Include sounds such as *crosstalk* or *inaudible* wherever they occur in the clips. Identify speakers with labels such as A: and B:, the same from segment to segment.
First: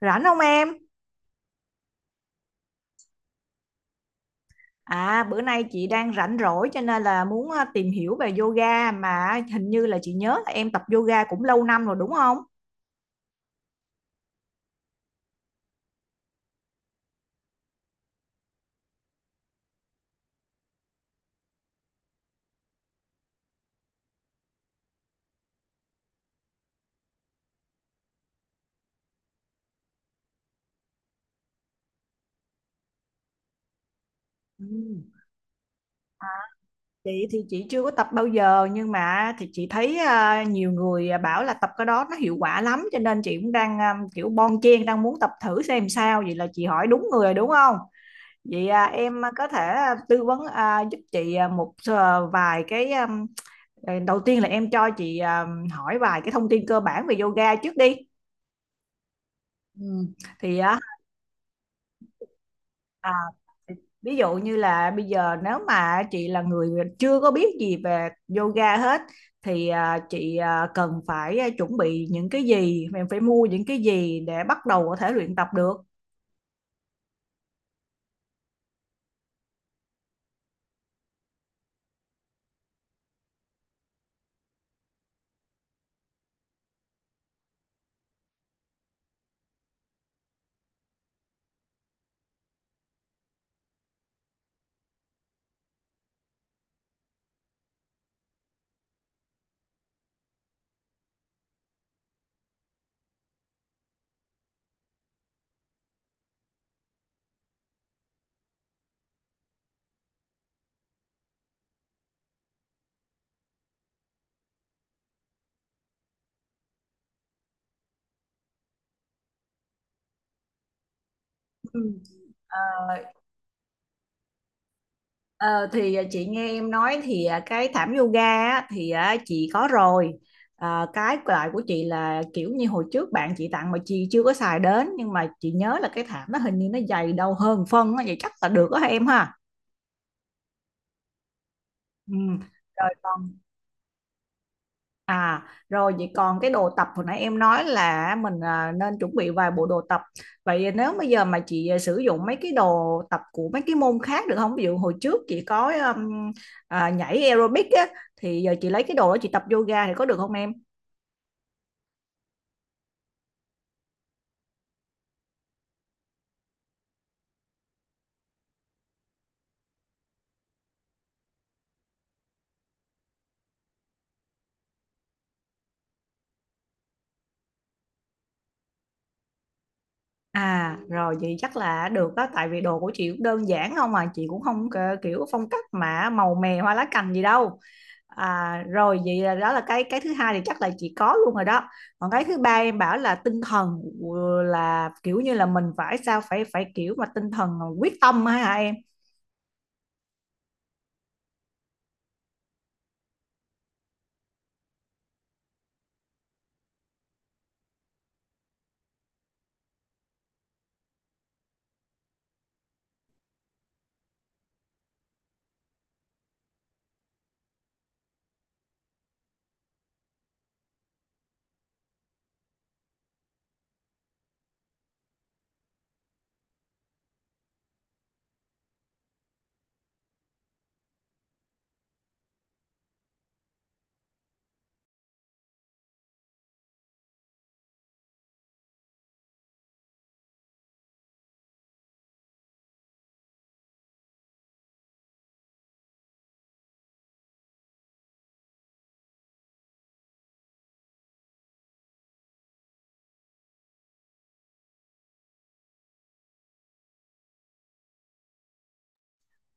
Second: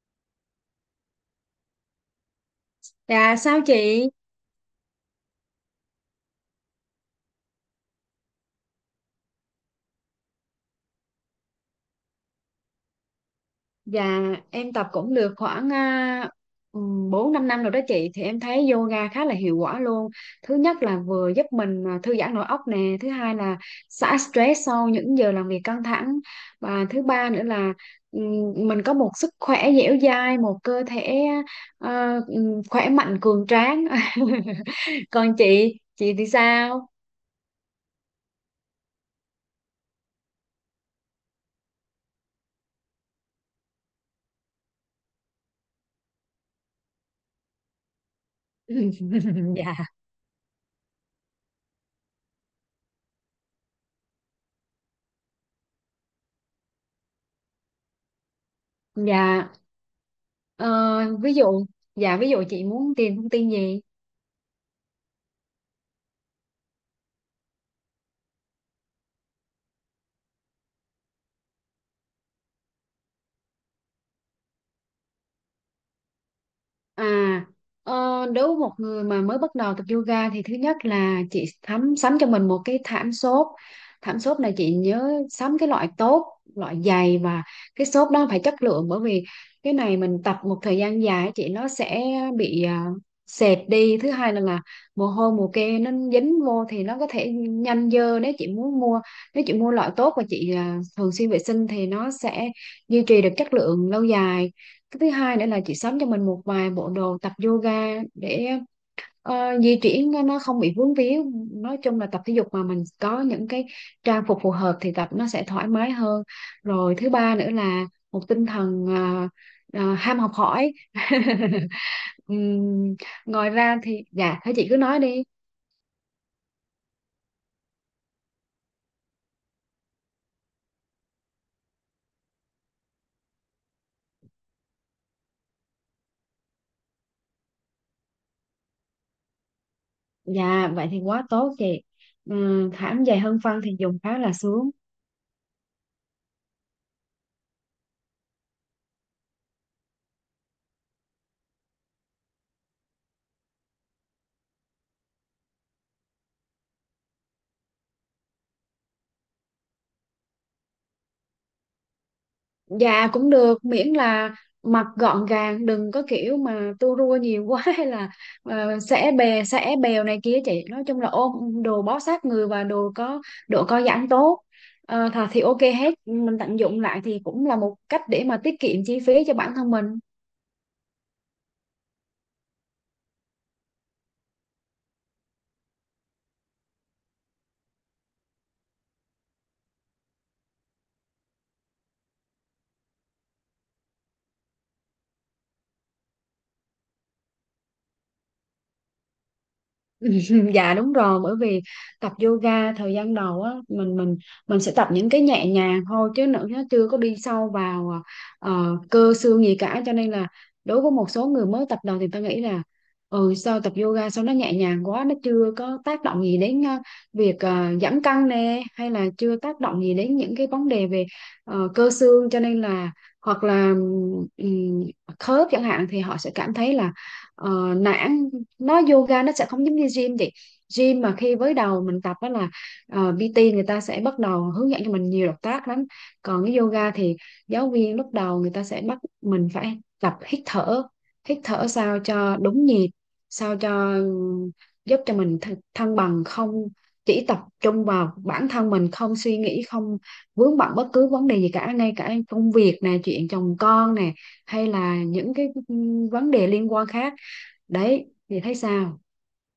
A: Rảnh không em?
B: Dạ sao chị?
A: À bữa nay chị đang rảnh rỗi cho nên là muốn tìm hiểu về yoga, mà hình như là chị nhớ là em tập yoga cũng lâu năm rồi đúng không?
B: Dạ em tập cũng được khoảng 4 năm rồi đó chị. Thì em thấy yoga khá là hiệu quả luôn. Thứ nhất là vừa giúp mình thư giãn nội óc nè. Thứ hai là xả stress sau những giờ làm việc căng thẳng. Và thứ ba nữa là mình có một sức khỏe dẻo dai. Một cơ thể khỏe mạnh cường tráng.
A: Ừ.
B: *laughs* Còn chị thì sao?
A: Chị thì chị chưa có tập bao giờ, nhưng mà thì chị thấy nhiều người bảo là tập cái đó nó hiệu quả lắm, cho nên chị cũng đang kiểu bon chen đang muốn tập thử xem sao, vậy là chị hỏi đúng người rồi đúng không? Vậy
B: *clears throat*
A: em có thể tư vấn giúp chị một vài cái đầu tiên là em cho chị hỏi vài cái thông tin cơ bản về yoga trước đi.
B: Dạ.
A: Ừ. Thì
B: Ờ,
A: á
B: Ví dụ, dạ ví dụ chị muốn
A: à,
B: tìm thông tin gì?
A: ví dụ như là bây giờ nếu mà chị là người chưa có biết gì về yoga hết thì chị cần phải chuẩn bị những cái gì, mình phải mua những cái gì để bắt đầu có thể luyện tập được.
B: À, ờ, Đối với một người mà mới bắt đầu tập yoga thì thứ nhất là chị thắm sắm cho mình một cái thảm xốp. Thảm xốp này chị nhớ sắm cái loại tốt, loại dày, và cái xốp đó phải chất lượng, bởi vì cái này mình tập một thời gian dài chị nó sẽ bị sệt đi. Thứ hai là mồ hôi mồ kê nó dính vô thì nó có thể nhanh dơ. Nếu chị mua loại tốt và chị thường xuyên vệ sinh thì nó sẽ duy trì được chất lượng lâu dài. Cái thứ hai nữa là chị sắm cho mình một vài bộ đồ tập yoga để di chuyển nó không bị vướng víu. Nói chung là tập thể dục mà mình có những cái trang phục phù hợp thì tập nó sẽ thoải mái hơn. Rồi thứ ba nữa là một tinh thần ham học hỏi. *laughs*
A: Ừ. Ờ,
B: Ừm, Ngoài ra thì dạ thế chị cứ nói đi.
A: thì chị nghe em nói thì cái thảm yoga á, thì chị có rồi, cái loại của chị là kiểu như hồi trước bạn chị tặng mà chị chưa có xài đến, nhưng mà chị nhớ là cái thảm nó hình như nó dày đâu hơn phân á, vậy chắc là được đó em ha.
B: Dạ vậy thì quá tốt chị.
A: Ừ. Rồi.
B: Thảm dày hơn phân thì dùng khá là sướng.
A: À, rồi vậy còn cái đồ tập hồi nãy em nói là mình nên chuẩn bị vài bộ đồ tập. Vậy nếu bây giờ mà chị sử dụng mấy cái đồ tập của mấy cái môn khác được không? Ví dụ hồi trước chị có nhảy aerobic á, thì giờ chị lấy cái đồ đó chị tập yoga thì có được không em?
B: Dạ cũng được, miễn là mặc gọn gàng đừng có kiểu mà tua rua nhiều quá, *laughs* hay là uh, xẻ bè xẻ bèo này kia chị, nói chung là ôm đồ bó sát người và đồ có độ co giãn tốt. Thì ok hết, mình tận dụng lại thì cũng là một cách để mà tiết kiệm chi phí cho bản thân mình.
A: À, rồi vậy chắc là được đó, tại vì đồ của chị cũng đơn giản không, mà chị cũng không kiểu phong cách mà màu mè hoa lá cành gì đâu. À, rồi vậy là đó là cái thứ hai thì chắc là chị có luôn rồi đó. Còn cái thứ ba em bảo là tinh thần, là kiểu như là mình phải sao phải phải kiểu mà tinh thần quyết tâm á hả em?
B: *laughs* Dạ đúng rồi, bởi vì tập yoga thời gian đầu á mình sẽ tập những cái nhẹ nhàng thôi, chứ nữa nó chưa có đi sâu vào cơ xương gì cả. Cho nên là đối với một số người mới tập đầu thì ta nghĩ là, ừ sao tập yoga sao nó nhẹ nhàng quá, nó chưa có tác động gì đến việc giảm cân nè, hay là chưa tác động gì đến những cái vấn đề về cơ xương. Cho nên là, hoặc là ừm, khớp chẳng hạn, thì họ sẽ cảm thấy là nản. Yoga nó sẽ không giống như gym vậy. Gym mà khi với đầu mình tập đó là PT người ta sẽ bắt đầu hướng dẫn cho mình nhiều động tác lắm. Còn cái yoga thì giáo viên lúc đầu người ta sẽ bắt mình phải tập hít thở, hít thở sao cho đúng nhịp, sao cho giúp cho mình thăng bằng, không chỉ tập trung vào bản thân mình, không suy nghĩ, không vướng bận bất cứ vấn đề gì cả, ngay cả công việc nè, chuyện chồng con nè, hay là những cái vấn đề liên quan khác. Đấy thì thấy sao?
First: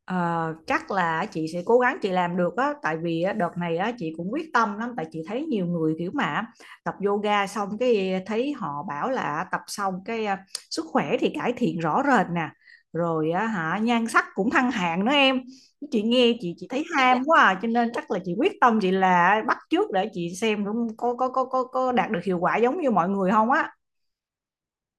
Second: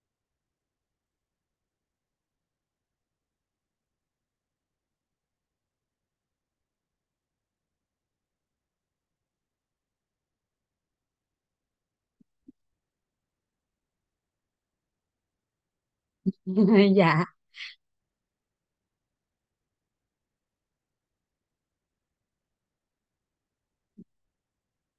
A: Ờ, chắc là chị sẽ cố gắng chị làm được á, tại vì á, đợt này á, chị cũng quyết tâm lắm, tại chị thấy nhiều người kiểu mà tập yoga xong cái thấy họ bảo là tập xong cái sức khỏe thì cải thiện rõ rệt nè, rồi á, hả nhan sắc cũng thăng hạng nữa em. Chị nghe, chị thấy
B: *laughs*
A: ham
B: Dạ.
A: quá cho nên chắc là chị quyết tâm, chị là bắt chước để chị xem cũng có đạt được hiệu quả giống như mọi người không á.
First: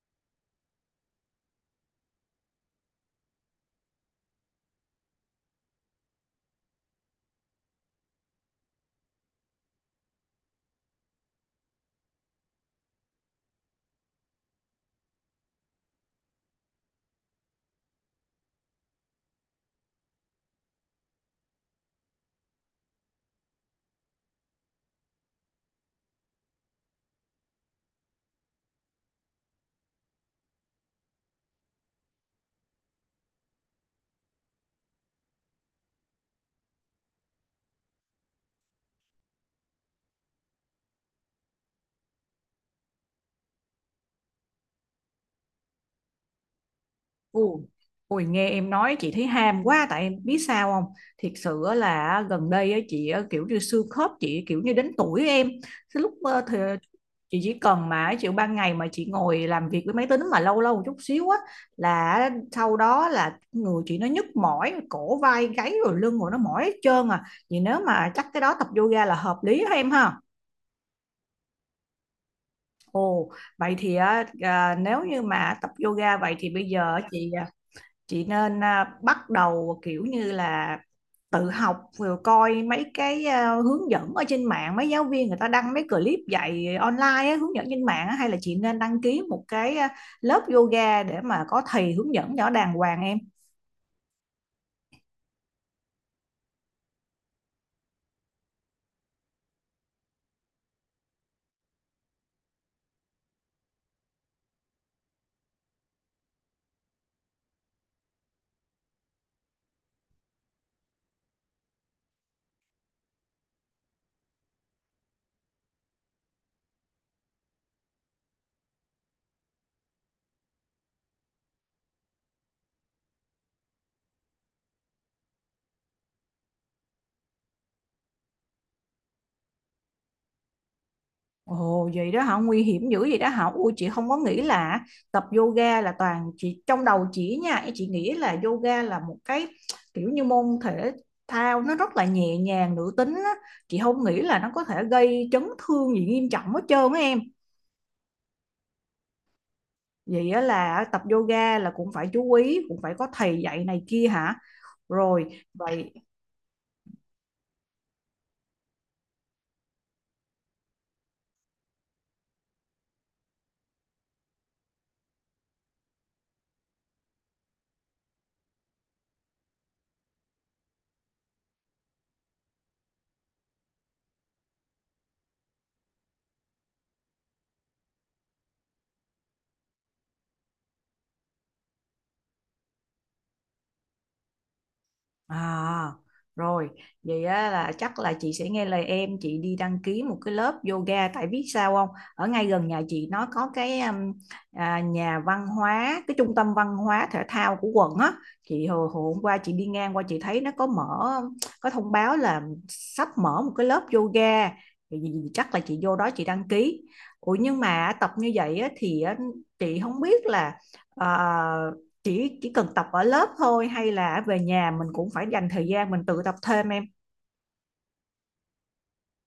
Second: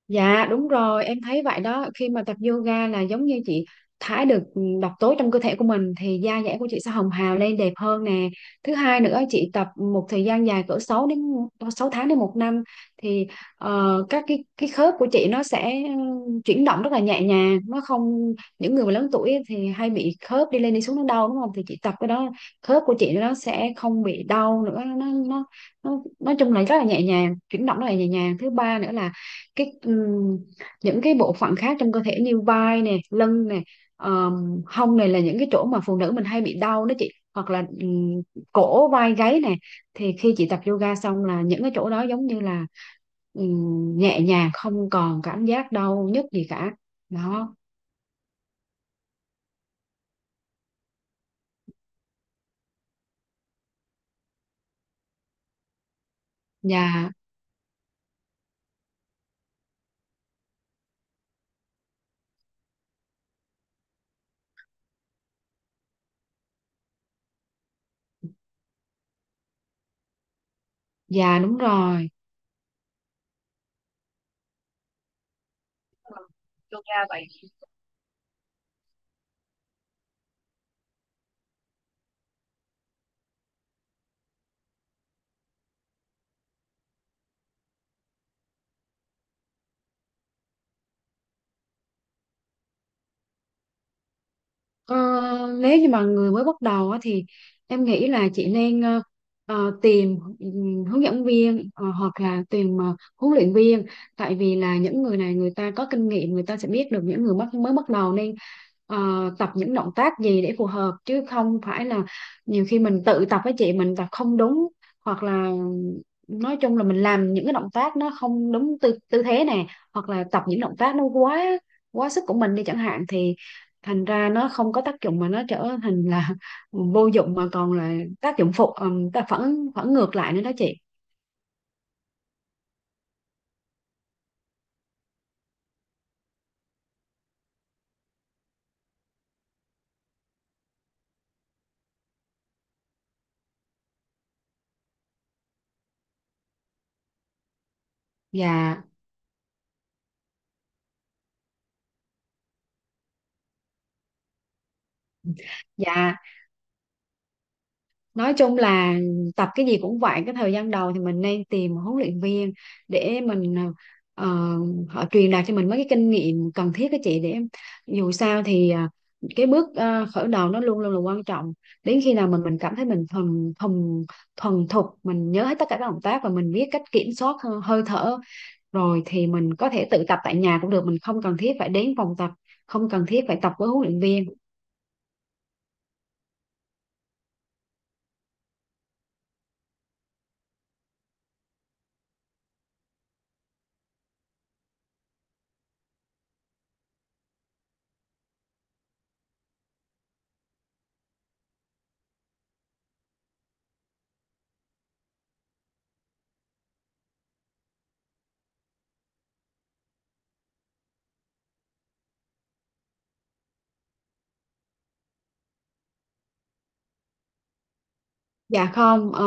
B: Dạ đúng rồi, em thấy vậy đó. Khi mà tập yoga là giống như chị thải được độc tố trong cơ thể của mình thì da dẻ của chị sẽ hồng hào lên đẹp hơn nè. Thứ hai nữa chị tập một thời gian dài cỡ 6 đến 6 tháng đến một năm, thì các cái khớp của chị nó sẽ chuyển động rất là nhẹ nhàng. Nó không Những người mà lớn tuổi thì hay bị khớp đi lên đi xuống nó đau đúng không? Thì chị tập cái đó khớp của chị nó sẽ không bị đau nữa, nó nó nói chung là rất là nhẹ nhàng, chuyển động rất là nhẹ nhàng. Thứ ba nữa là cái những cái bộ phận khác trong cơ thể như vai nè, lưng nè, hông này là những cái chỗ mà phụ nữ mình hay bị đau đó chị, hoặc là cổ vai gáy nè. Thì khi chị tập yoga xong là những cái chỗ đó giống như là nhẹ nhàng, không còn cảm giác đau nhức gì cả.
A: Ừ.
B: Đó.
A: Ôi nghe em nói chị thấy ham quá, tại em biết sao không, thiệt sự á là gần đây á, chị á, kiểu như xương khớp chị kiểu như đến tuổi em, cái lúc thì
B: Dạ.
A: chị chỉ cần mà chịu ban ngày mà chị ngồi làm việc với máy tính mà lâu lâu một chút xíu á là sau đó là người chị nó nhức mỏi cổ vai gáy, rồi lưng, rồi nó mỏi hết trơn à. Vậy nếu mà chắc cái đó tập yoga là hợp lý ha em ha.
B: Dạ đúng rồi.
A: Ồ, vậy thì á, nếu như mà tập yoga vậy thì bây
B: Yoga
A: giờ
B: vậy
A: chị nên bắt đầu kiểu như là tự học rồi coi mấy cái hướng dẫn ở trên mạng, mấy giáo viên người ta đăng mấy clip dạy online á, hướng dẫn trên mạng á, hay là chị nên đăng ký một cái lớp yoga để mà có thầy hướng dẫn cho đàng hoàng em?
B: Ờ, Nếu như mà người mới bắt đầu á, thì em nghĩ là chị nên tìm hướng dẫn viên, hoặc là tìm huấn luyện viên. Tại vì là những người này người ta có kinh nghiệm, người ta sẽ biết được những người mới bắt đầu nên ờ, tập những động tác gì để phù hợp, chứ không phải là nhiều khi mình tự tập với chị mình tập không đúng, hoặc là nói chung là mình làm những cái động tác nó không đúng tư tư thế nè, hoặc là tập những động tác nó quá quá sức của mình đi chẳng hạn, thì thành ra nó không có tác dụng mà nó trở thành là *laughs* vô dụng, mà còn là tác dụng phụ, ta phản phản ngược lại nữa đó chị.
A: Ồ vậy đó hả? Nguy hiểm dữ vậy đó hả? Ui, chị không có nghĩ là tập yoga, là toàn chị trong đầu chị nha, chị nghĩ là yoga là một cái kiểu như môn thể thao nó rất là nhẹ nhàng nữ tính á. Chị không nghĩ là nó có thể gây chấn thương gì nghiêm trọng hết trơn á em.
B: Dạ.
A: Vậy á là tập yoga là cũng phải chú ý, cũng phải có thầy dạy này kia hả? Rồi vậy.
B: Dạ nói chung là tập cái gì cũng vậy, cái thời gian đầu thì mình nên tìm một huấn luyện viên để ờ, họ truyền đạt cho mình mấy cái kinh nghiệm cần thiết đó chị, để dù sao thì cái bước khởi đầu nó luôn luôn là quan trọng. Đến khi nào mình cảm thấy mình thuần thuần thuần thục, mình nhớ hết tất cả các động tác và mình biết cách kiểm soát hơi thở rồi, thì mình có thể tự tập tại nhà cũng được, mình không cần thiết phải đến phòng tập, không cần thiết phải tập với huấn luyện viên.
A: À, rồi, vậy á, là chắc là chị sẽ nghe lời em, chị đi đăng ký một cái lớp yoga, tại biết sao không? Ở ngay gần nhà chị nó có cái nhà văn hóa, cái trung tâm văn hóa thể thao của quận á. Chị hồi hôm qua chị đi ngang qua chị thấy nó có mở, có thông báo là sắp mở một cái lớp yoga. Thì chắc là chị vô đó chị đăng ký. Ủa nhưng mà tập như vậy á, thì á, chị không biết là ờ, chỉ cần tập ở lớp thôi, hay là về nhà mình cũng phải dành thời gian mình tự tập thêm em?
B: Dạ không,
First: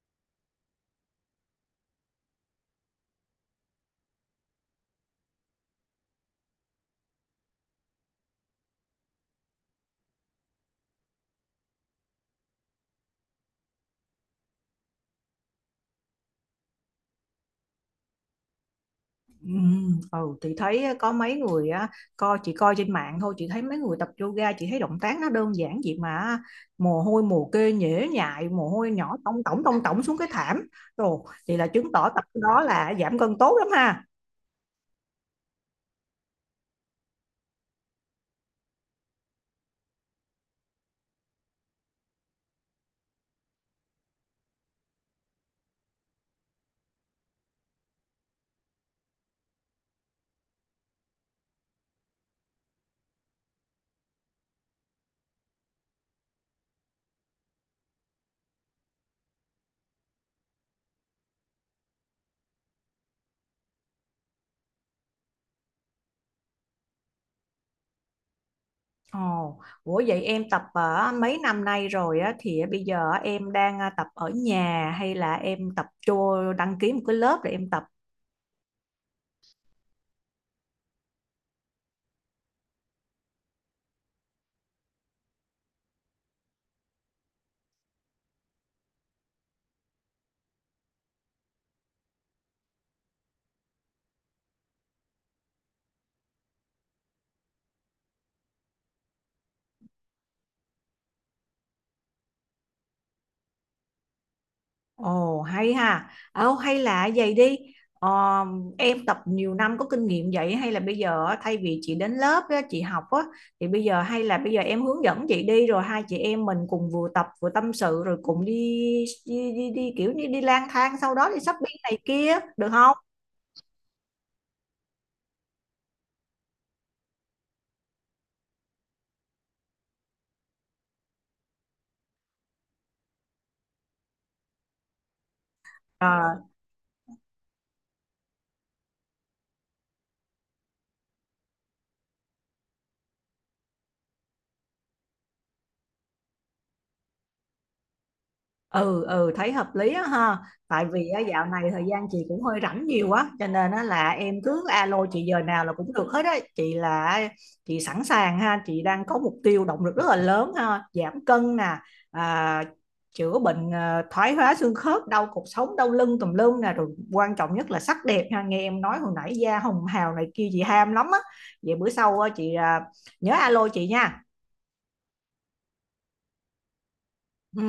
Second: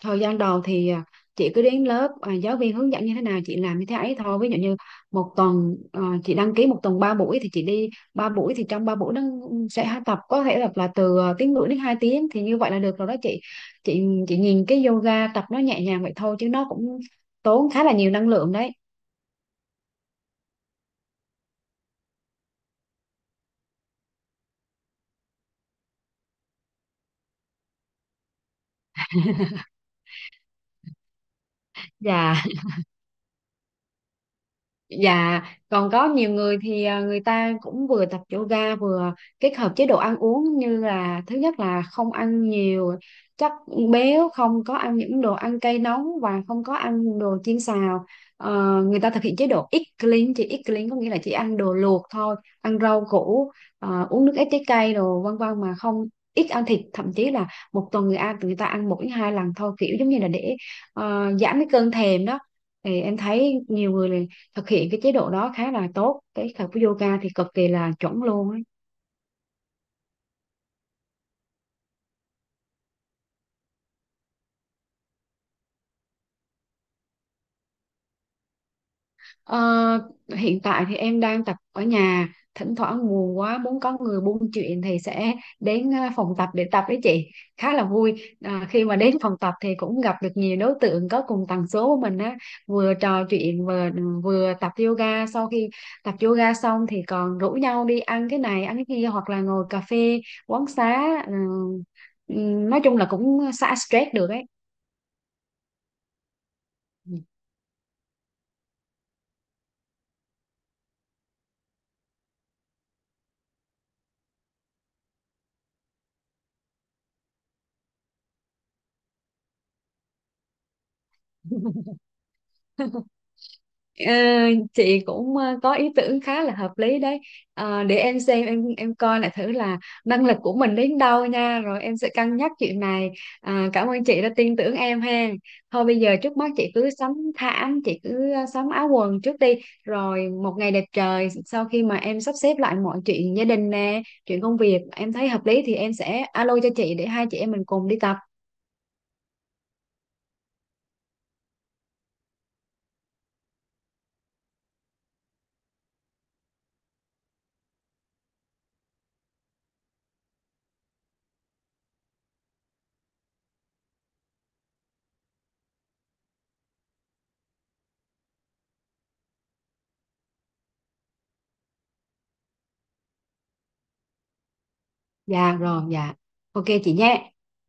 B: thời gian đầu thì chị cứ đến lớp, giáo viên hướng dẫn như thế nào chị làm như thế ấy thôi. Ví dụ như một tuần chị đăng ký một tuần 3 buổi thì chị đi 3 buổi, thì trong 3 buổi nó sẽ tập, có thể tập là từ tiếng rưỡi đến 2 tiếng, thì như vậy là được rồi đó chị. Chị nhìn cái yoga tập nó nhẹ nhàng vậy thôi chứ nó cũng tốn khá là nhiều năng lượng đấy.
A: Ừ, ừ thì thấy có mấy người á, coi chị coi trên mạng thôi, chị thấy mấy người tập yoga, chị thấy động tác nó đơn giản vậy mà mồ hôi mồ kê nhễ nhại, mồ hôi nhỏ
B: *laughs*
A: tông tổng xuống cái thảm. Rồi thì là chứng tỏ tập
B: Dạ.
A: cái đó là giảm cân tốt lắm ha.
B: Dạ, còn có nhiều người thì người ta cũng vừa tập yoga vừa kết hợp chế độ ăn uống như là thứ nhất là không ăn nhiều chất béo, không có ăn những đồ ăn cay nóng và không có ăn đồ chiên xào. Người ta thực hiện chế độ eat clean, chỉ eat clean có nghĩa là chỉ ăn đồ luộc thôi, ăn rau củ, uống nước ép trái cây đồ vân vân, mà không ít ăn thịt, thậm chí là một tuần người ta ăn 1 đến 2 lần thôi, kiểu giống như là để giảm cái cơn thèm đó. Thì em thấy nhiều người thực hiện cái chế độ đó khá là tốt, cái tập yoga thì cực kỳ là chuẩn luôn ấy.
A: Ồ, ủa vậy em tập ở mấy năm nay rồi á, thì bây giờ em đang tập ở nhà hay là em tập cho đăng ký một cái lớp để em tập?
B: Ờ, Hiện tại thì em đang tập ở nhà, thỉnh thoảng buồn quá muốn có người buôn chuyện thì sẽ đến phòng tập để tập với chị. Khá là vui khi mà đến phòng tập thì cũng gặp được nhiều đối tượng có cùng tần số của mình á, vừa trò chuyện vừa tập yoga. Sau khi tập yoga xong thì còn rủ nhau đi ăn cái này ăn cái kia, hoặc là ngồi cà phê quán xá, ừ, nói chung là cũng xả stress được ấy.
A: Ồ hay ha. Ồ hay là vậy đi. Ờ, em tập nhiều năm có kinh nghiệm vậy, hay là bây giờ á, thay vì chị đến lớp á, chị học á, thì bây giờ hay là bây giờ em hướng dẫn chị đi, rồi hai chị em mình cùng vừa tập vừa tâm sự, rồi cùng đi đi đi, đi kiểu như đi lang thang sau đó đi shopping này kia được không?
B: Ờ, chị cũng có ý tưởng khá là hợp lý đấy. Để em xem, em coi lại thử là năng lực của mình đến đâu nha, rồi em sẽ cân nhắc chuyện này. Cảm ơn chị đã tin tưởng em ha. Thôi bây giờ trước mắt chị cứ sắm thảm, chị cứ sắm áo quần trước đi, rồi một ngày đẹp trời sau khi mà em sắp xếp lại mọi chuyện gia đình nè, chuyện công việc em thấy hợp lý thì em sẽ alo cho chị để hai chị em mình cùng đi tập.
A: Ừ, ừ, thấy hợp lý á ha. Tại vì á, dạo này thời gian chị cũng hơi rảnh nhiều quá, cho nên á, là em cứ alo chị giờ nào là cũng được hết á. Chị là chị sẵn sàng ha, chị đang có mục tiêu động lực rất là lớn ha, giảm cân nè, à, chữa bệnh thoái hóa xương khớp, đau cột sống, đau lưng tùm lum nè, rồi quan trọng nhất là sắc đẹp ha. Nghe em nói hồi nãy da hồng hào này kia chị ham lắm á. Vậy bữa sau á, chị nhớ alo chị nha.
B: Dạ rồi. Dạ ok chị nhé.
A: Ừ.